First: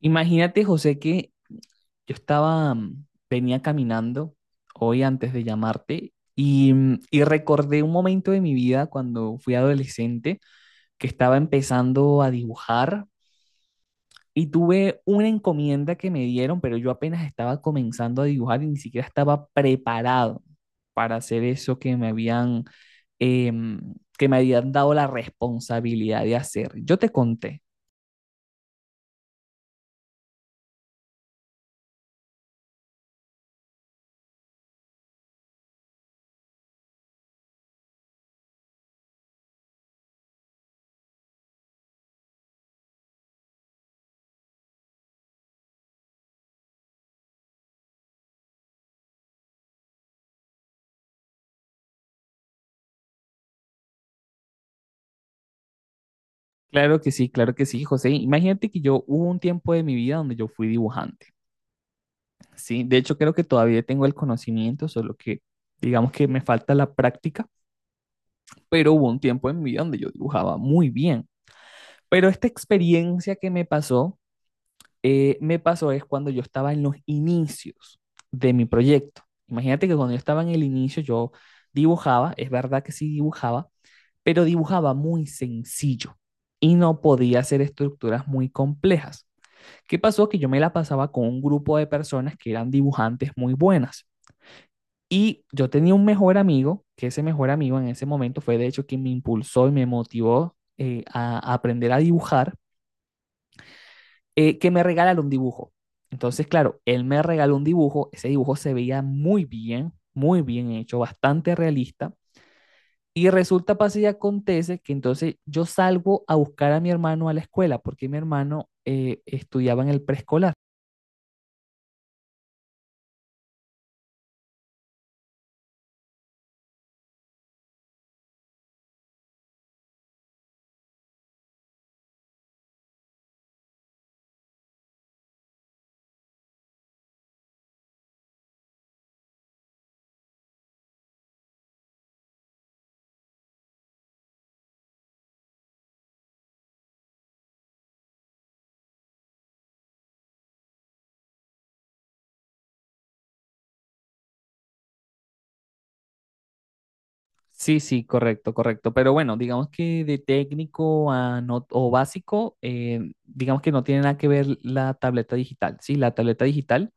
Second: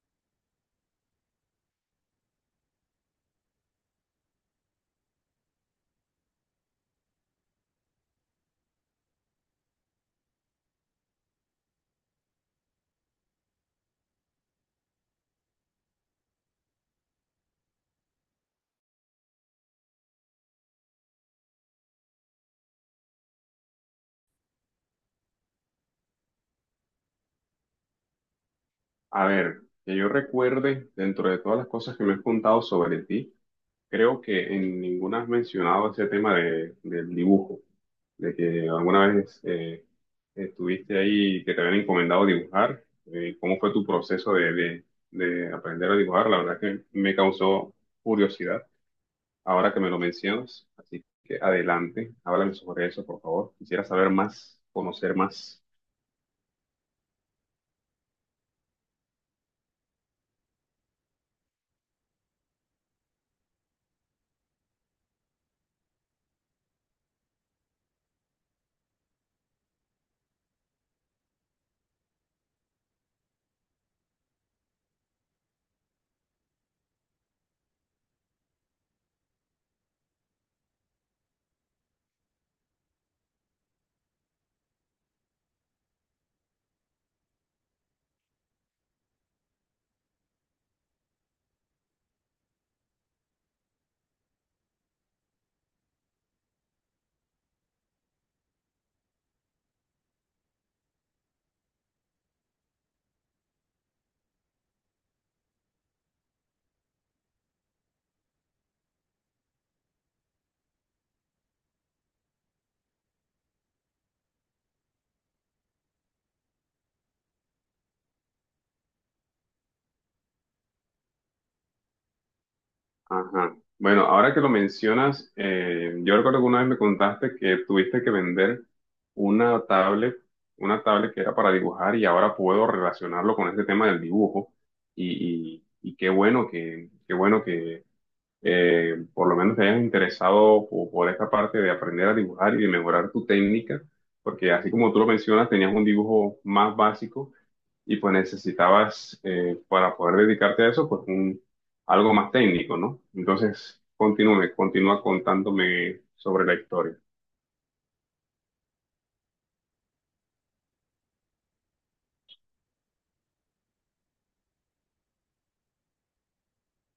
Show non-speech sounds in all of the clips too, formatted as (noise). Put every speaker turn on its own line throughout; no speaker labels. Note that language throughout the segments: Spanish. Imagínate, José, que yo estaba, venía caminando hoy antes de llamarte y recordé un momento de mi vida cuando fui adolescente que estaba empezando a dibujar y tuve una encomienda que me dieron, pero yo apenas estaba comenzando a dibujar y ni siquiera estaba preparado para hacer eso em, que me habían dado la responsabilidad de hacer. Yo te conté.
A ver, que yo recuerde, dentro de todas las cosas que me has contado sobre ti, creo que en ninguna has mencionado ese tema del dibujo, de que alguna vez estuviste ahí y que te habían encomendado dibujar. ¿Cómo fue tu proceso de aprender a dibujar? La verdad que me causó curiosidad ahora que me lo mencionas. Así que adelante, háblame sobre eso, por favor. Quisiera saber más, conocer más.
Claro que sí, José. Imagínate que yo hubo un tiempo de mi vida donde yo fui dibujante, ¿sí? De hecho, creo que todavía tengo el conocimiento, solo que digamos que me falta la práctica, pero hubo un tiempo en mi vida donde yo dibujaba muy bien. Pero esta experiencia que me pasó es cuando yo estaba en los inicios de mi proyecto. Imagínate que cuando yo estaba en el inicio, yo dibujaba, es verdad que sí dibujaba, pero dibujaba muy sencillo y no podía hacer estructuras muy complejas. ¿Qué pasó? Que yo me la pasaba con un grupo de personas que eran dibujantes muy buenas. Y yo tenía un mejor amigo, que ese mejor amigo en ese momento fue de hecho quien me impulsó y me motivó a aprender a dibujar, que me regalara un dibujo. Entonces, claro, él me regaló un dibujo, ese dibujo se veía muy bien hecho, bastante realista. Y resulta, pasa y acontece que entonces yo salgo a buscar a mi hermano a la escuela, porque mi hermano estudiaba en el preescolar.
Ajá. Bueno, ahora que lo mencionas, yo recuerdo que una vez me contaste que tuviste que vender una tablet, una tablet que era para dibujar, y ahora puedo relacionarlo con este tema del dibujo. Y qué bueno que por lo menos te hayas interesado por esta parte de aprender a dibujar y de mejorar tu técnica, porque así como tú lo mencionas, tenías un dibujo más básico y pues necesitabas para poder dedicarte a eso, pues un, algo más técnico, ¿no? Entonces, continúe, continúa contándome sobre la historia.
Sí, sí, correcto, correcto. Pero bueno, digamos que de técnico a no, o básico, digamos que no tiene nada que ver la tableta digital. Sí, la tableta digital.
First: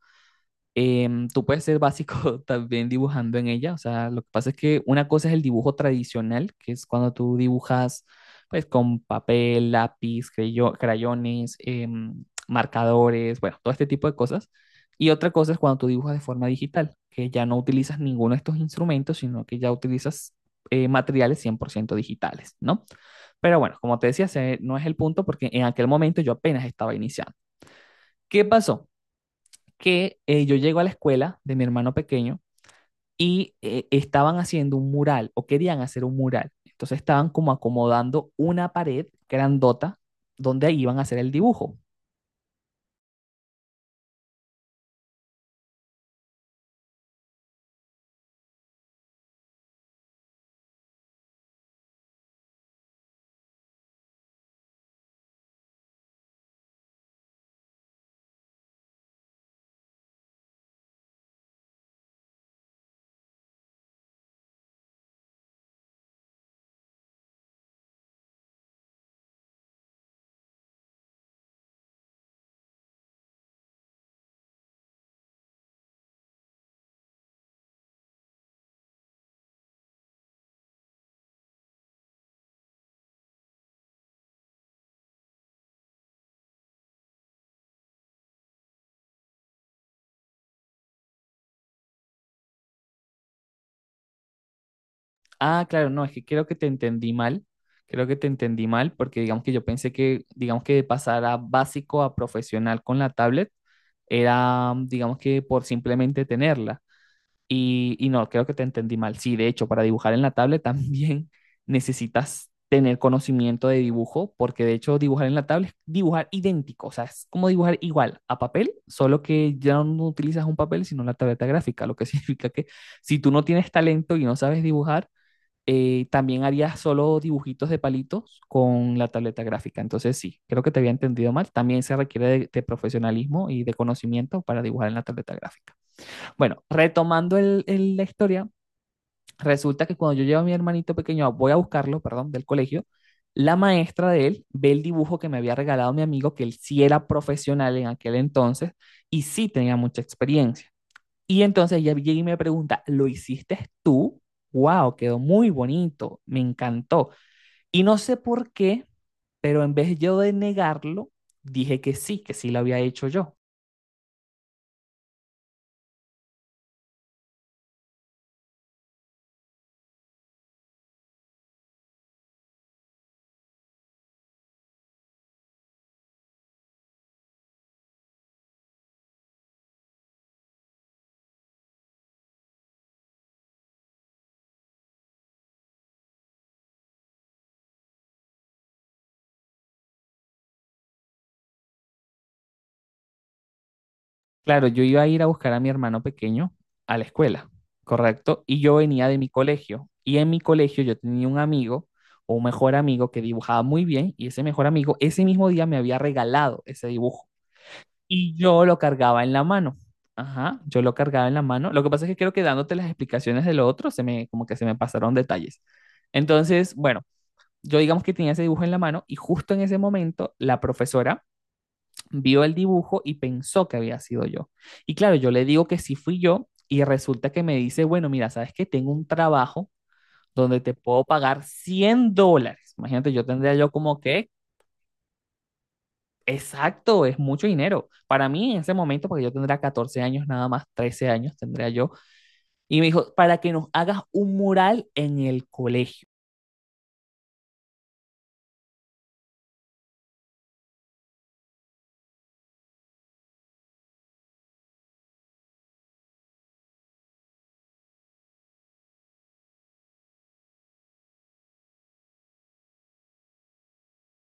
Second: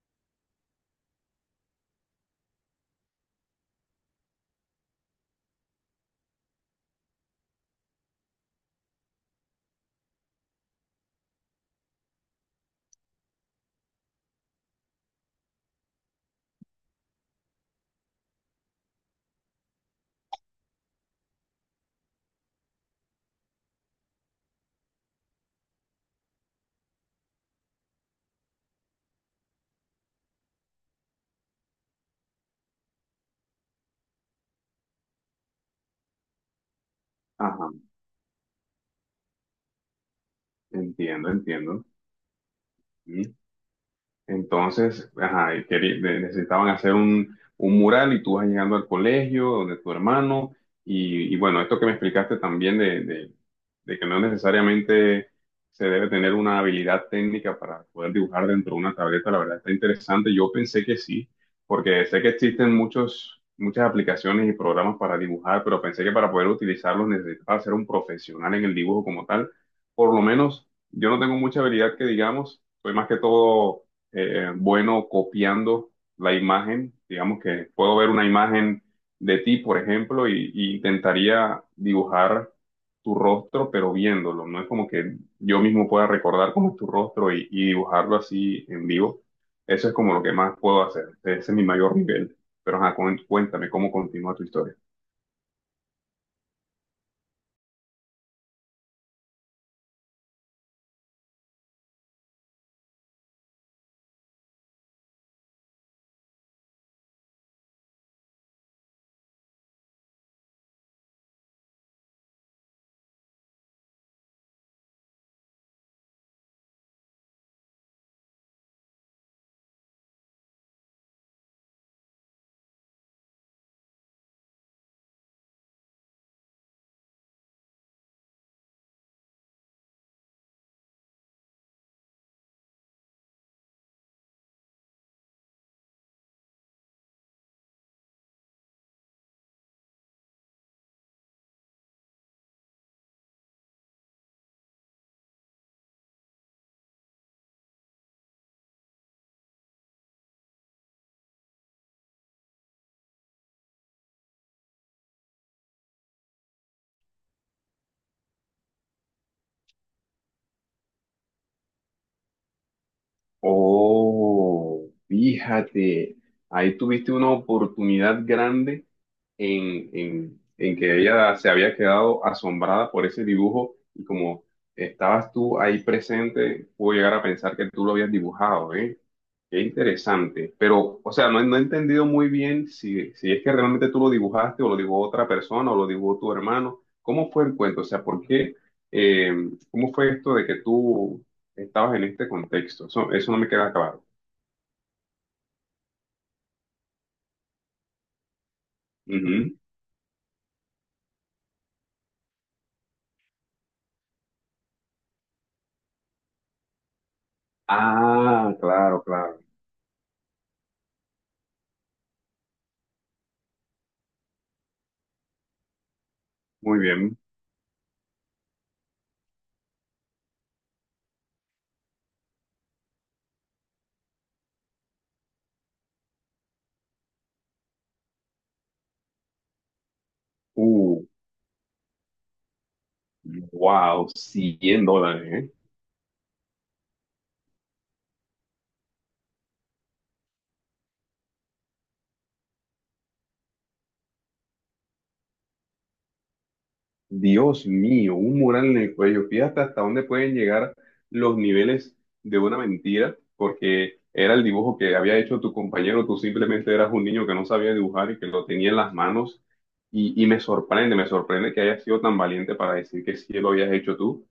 Tú puedes ser básico (laughs) también dibujando en ella, o sea, lo que pasa es que una cosa es el dibujo tradicional, que es cuando tú dibujas pues con papel, lápiz, crayones, marcadores, bueno, todo este tipo de cosas. Y otra cosa es cuando tú dibujas de forma digital, que ya no utilizas ninguno de estos instrumentos, sino que ya utilizas materiales 100% digitales, ¿no? Pero bueno, como te decía, ese no es el punto porque en aquel momento yo apenas estaba iniciando. ¿Qué pasó? Que yo llego a la escuela de mi hermano pequeño y estaban haciendo un mural o querían hacer un mural. Entonces estaban como
Ajá,
acomodando una pared grandota donde iban a hacer
entiendo,
el dibujo.
entiendo. Mm. Entonces, ajá, y necesitaban hacer un mural y tú vas llegando al colegio, donde tu hermano, y bueno, esto que me explicaste también de que no necesariamente se debe tener una habilidad técnica para poder dibujar dentro de una tableta, la verdad está interesante. Yo pensé que sí, porque sé que existen muchos, muchas aplicaciones y programas para dibujar, pero pensé que para poder utilizarlos necesitaba ser un profesional en el dibujo como tal. Por lo menos yo no tengo mucha habilidad que digamos, soy más que todo bueno, copiando la imagen. Digamos que puedo ver una imagen de ti, por ejemplo, y intentaría dibujar tu rostro, pero viéndolo. No es como que yo mismo pueda recordar cómo es tu rostro y dibujarlo así en vivo. Eso es como lo que más puedo hacer. Ese es mi mayor nivel. Pero ajá, cuéntame cómo continúa tu historia.
Ah, claro, no, es que creo que te entendí mal. Creo que te entendí mal porque digamos que yo pensé que, digamos que de pasar a básico a profesional con la tablet era, digamos que por simplemente tenerla. Y no, creo que te entendí mal. Sí, de hecho, para dibujar en la tablet también (laughs) necesitas tener conocimiento de dibujo, porque de hecho dibujar en la tablet es dibujar idéntico, o sea, es como dibujar igual a papel, solo que ya no utilizas un papel, sino la tableta gráfica, lo que (laughs) significa que si tú no tienes talento y no sabes dibujar, también harías solo dibujitos de palitos con la tableta gráfica. Entonces sí, creo que te había entendido mal. También se requiere de profesionalismo y de conocimiento para dibujar en la tableta gráfica. Bueno, retomando la historia, resulta que cuando yo llevo a mi hermanito pequeño, voy a buscarlo, perdón, del colegio, la maestra de él ve el dibujo que me había regalado mi amigo, que él sí era profesional en aquel entonces y sí tenía mucha experiencia. Y entonces ella llega y me pregunta, ¿lo hiciste tú? ¡Wow! Quedó muy bonito, me encantó. Y no sé por qué, pero en vez yo de negarlo, dije que sí lo había hecho yo.
Oh, fíjate, ahí tuviste una oportunidad grande en que ella se había quedado asombrada por ese dibujo, y como estabas tú ahí presente, pudo llegar a pensar que tú lo habías dibujado, ¿eh? Qué interesante. Pero, o sea, no, he no he entendido muy bien si, si es que realmente tú lo dibujaste, o lo dibujó otra persona, o lo dibujó tu hermano. ¿Cómo fue el cuento? O sea, ¿por qué? eh, ¿Cómo fue esto de que tú estabas en este contexto? Eso no me queda claro.
Claro, yo iba a ir a buscar a mi hermano pequeño a la escuela, ¿correcto? Y yo venía de mi
Ujú.
colegio. Y en mi colegio yo tenía un amigo, o un mejor amigo, que dibujaba muy bien. Y ese mejor amigo, ese mismo día me había regalado ese dibujo. Y
Ah,
yo lo
claro,
cargaba en
claro.
la mano. Ajá, yo lo cargaba en la mano. Lo que pasa es que creo que dándote las explicaciones de lo otro, se me, como que se me pasaron detalles. Entonces,
Muy
bueno,
bien.
yo digamos que tenía ese dibujo en la mano y justo en ese momento la profesora vio el dibujo y pensó que había sido yo. Y claro, yo le digo que sí fui yo y resulta que me dice, bueno, mira, sabes que tengo un trabajo donde te
Uh,
puedo pagar $100. Imagínate, yo tendría yo como
Wow,
que,
100 dólares, ¿eh?
exacto, es mucho dinero. Para mí en ese momento, porque yo tendría 14 años nada más, 13 años tendría yo. Y me dijo, para que nos hagas un mural en el colegio.
Dios mío, un mural en el cuello. Fíjate hasta dónde pueden llegar los niveles de una mentira, porque era el dibujo que había hecho tu compañero, tú simplemente eras un niño que no sabía dibujar y que lo tenía en las manos. Y me sorprende que hayas sido tan valiente para decir que sí lo habías hecho tú,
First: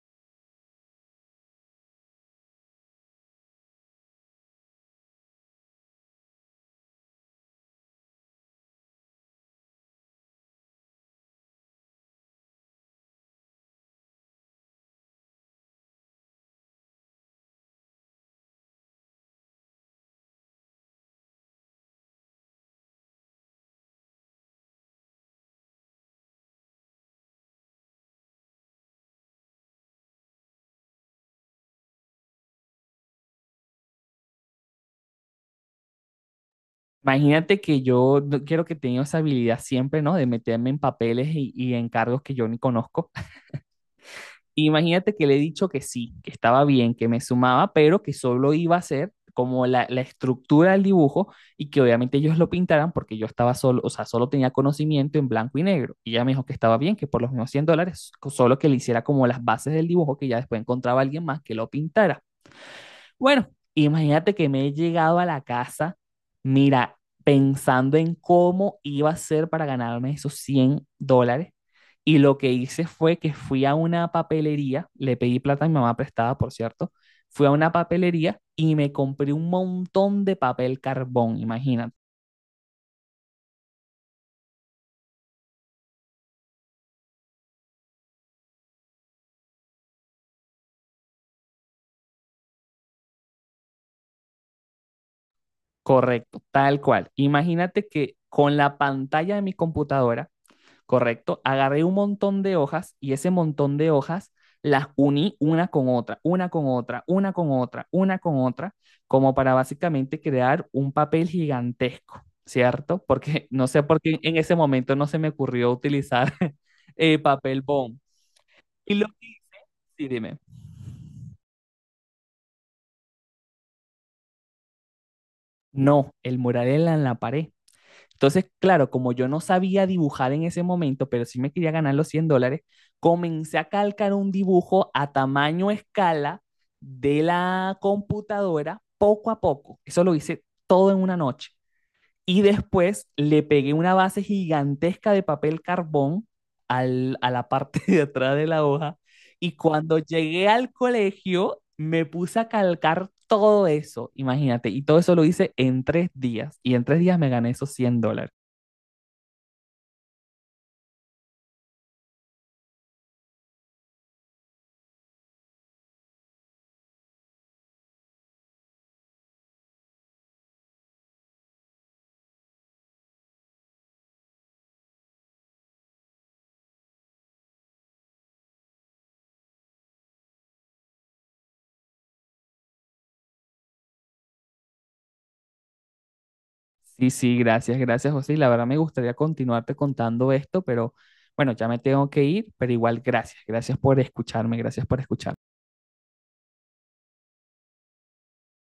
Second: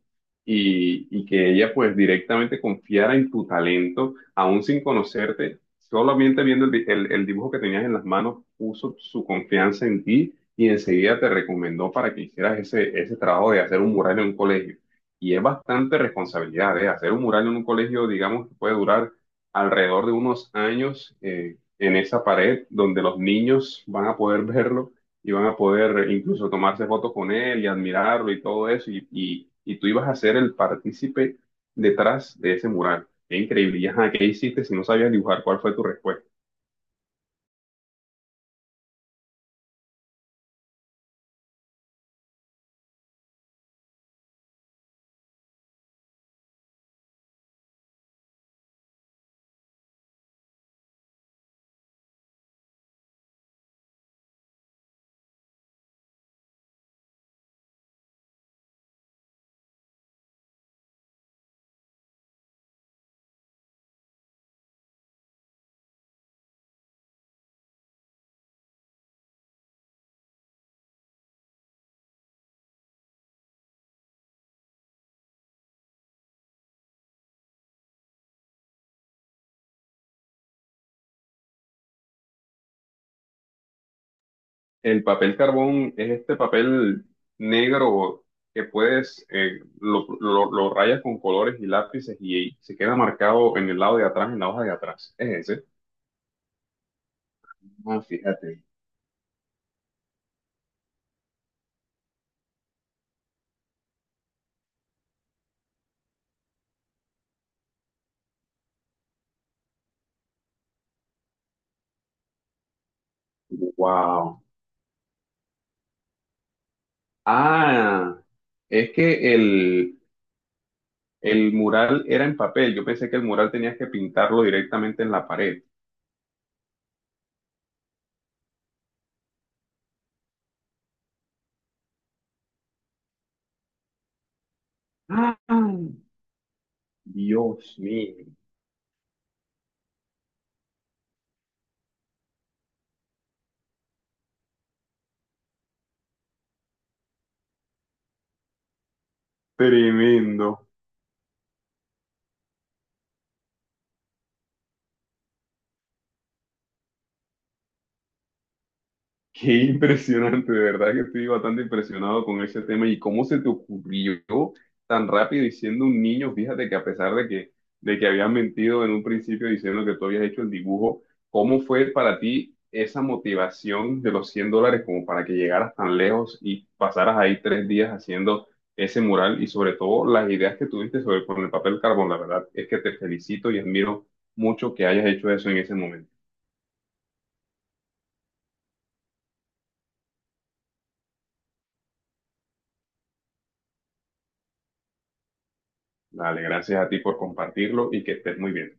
y que ella pues directamente confiara en tu talento, aún sin conocerte, solamente viendo el el dibujo que tenías en las manos, puso su confianza en ti y enseguida te recomendó para que hicieras ese, ese trabajo de hacer un mural en un colegio. Y es bastante responsabilidad, ¿eh? Hacer un mural en un colegio, digamos, que puede durar alrededor de unos años en esa pared donde los niños van a poder (laughs) verlo y van a poder incluso tomarse fotos con él y admirarlo y todo eso. Y tú ibas a ser el partícipe detrás de ese mural. Qué increíble. Y, ajá, ¿qué hiciste si no sabías dibujar? ¿Cuál fue tu respuesta?
Imagínate que yo quiero que tenga esa habilidad siempre, ¿no? De meterme en papeles y en cargos que yo ni conozco. Imagínate que le he dicho que sí, que estaba bien, que me sumaba, pero que solo iba a ser como la estructura del dibujo y que obviamente ellos lo pintaran porque yo estaba solo, o sea, solo tenía conocimiento en blanco y negro. Y ella me dijo que estaba bien, que por los mismos $100, solo que le hiciera como las bases del dibujo, que ya después encontraba a alguien más que lo pintara. Bueno, imagínate que me he llegado a la casa, mira, pensando en cómo iba a ser para ganarme esos $100. Y lo que hice fue que fui a una papelería, le pedí plata a mi mamá prestada, por cierto, fui a una papelería y me compré un montón de papel carbón, imagínate.
El papel carbón es este papel negro que puedes, lo rayas con colores y lápices y se queda marcado en el lado de atrás, en la hoja de atrás. Es ese.
Correcto, tal cual. Imagínate
Ah,
que con
fíjate.
la pantalla de mi computadora. ¿Correcto? Agarré un montón de hojas y ese montón de hojas las uní una con otra, una con otra, una con otra, una con otra, como para básicamente crear un papel gigantesco, ¿cierto? Porque no sé por qué en
Wow.
ese momento no se me ocurrió utilizar (laughs) papel bond.
Ah, es
Y lo
que
que... Sí, dime.
el mural era en papel. Yo pensé que el mural tenías que pintarlo directamente en la pared.
No, el mural era en la pared. Entonces, claro, como yo no sabía dibujar en ese momento, pero sí me quería ganar los $100, comencé a calcar un dibujo a
Ah,
tamaño escala de
Dios
la
mío.
computadora poco a poco. Eso lo hice todo en una noche. Y después le pegué una base gigantesca de papel carbón a la parte (laughs) de atrás de la hoja. Y cuando llegué
Tremendo.
al colegio, me puse a calcar todo eso, imagínate. Y todo eso lo hice en 3 días. Y en 3 días me gané esos $100.
Qué impresionante, de verdad que estoy bastante impresionado con ese tema y cómo se te ocurrió tan rápido y siendo un niño, fíjate que a pesar de que habías mentido en un principio diciendo que tú habías hecho el dibujo, ¿cómo fue para ti esa motivación de los $100 como para que llegaras tan lejos y pasaras ahí 3 días haciendo ese mural y sobre todo las ideas que tuviste sobre con el papel carbón? La verdad es que te felicito y admiro mucho que hayas hecho eso en ese momento.
Sí, sí, gracias, gracias, José. Y la verdad me gustaría continuarte contando esto, pero bueno, ya me tengo que ir, pero igual gracias, gracias por escucharme, gracias por escucharme.
Dale, gracias a ti por compartirlo y que estés muy bien.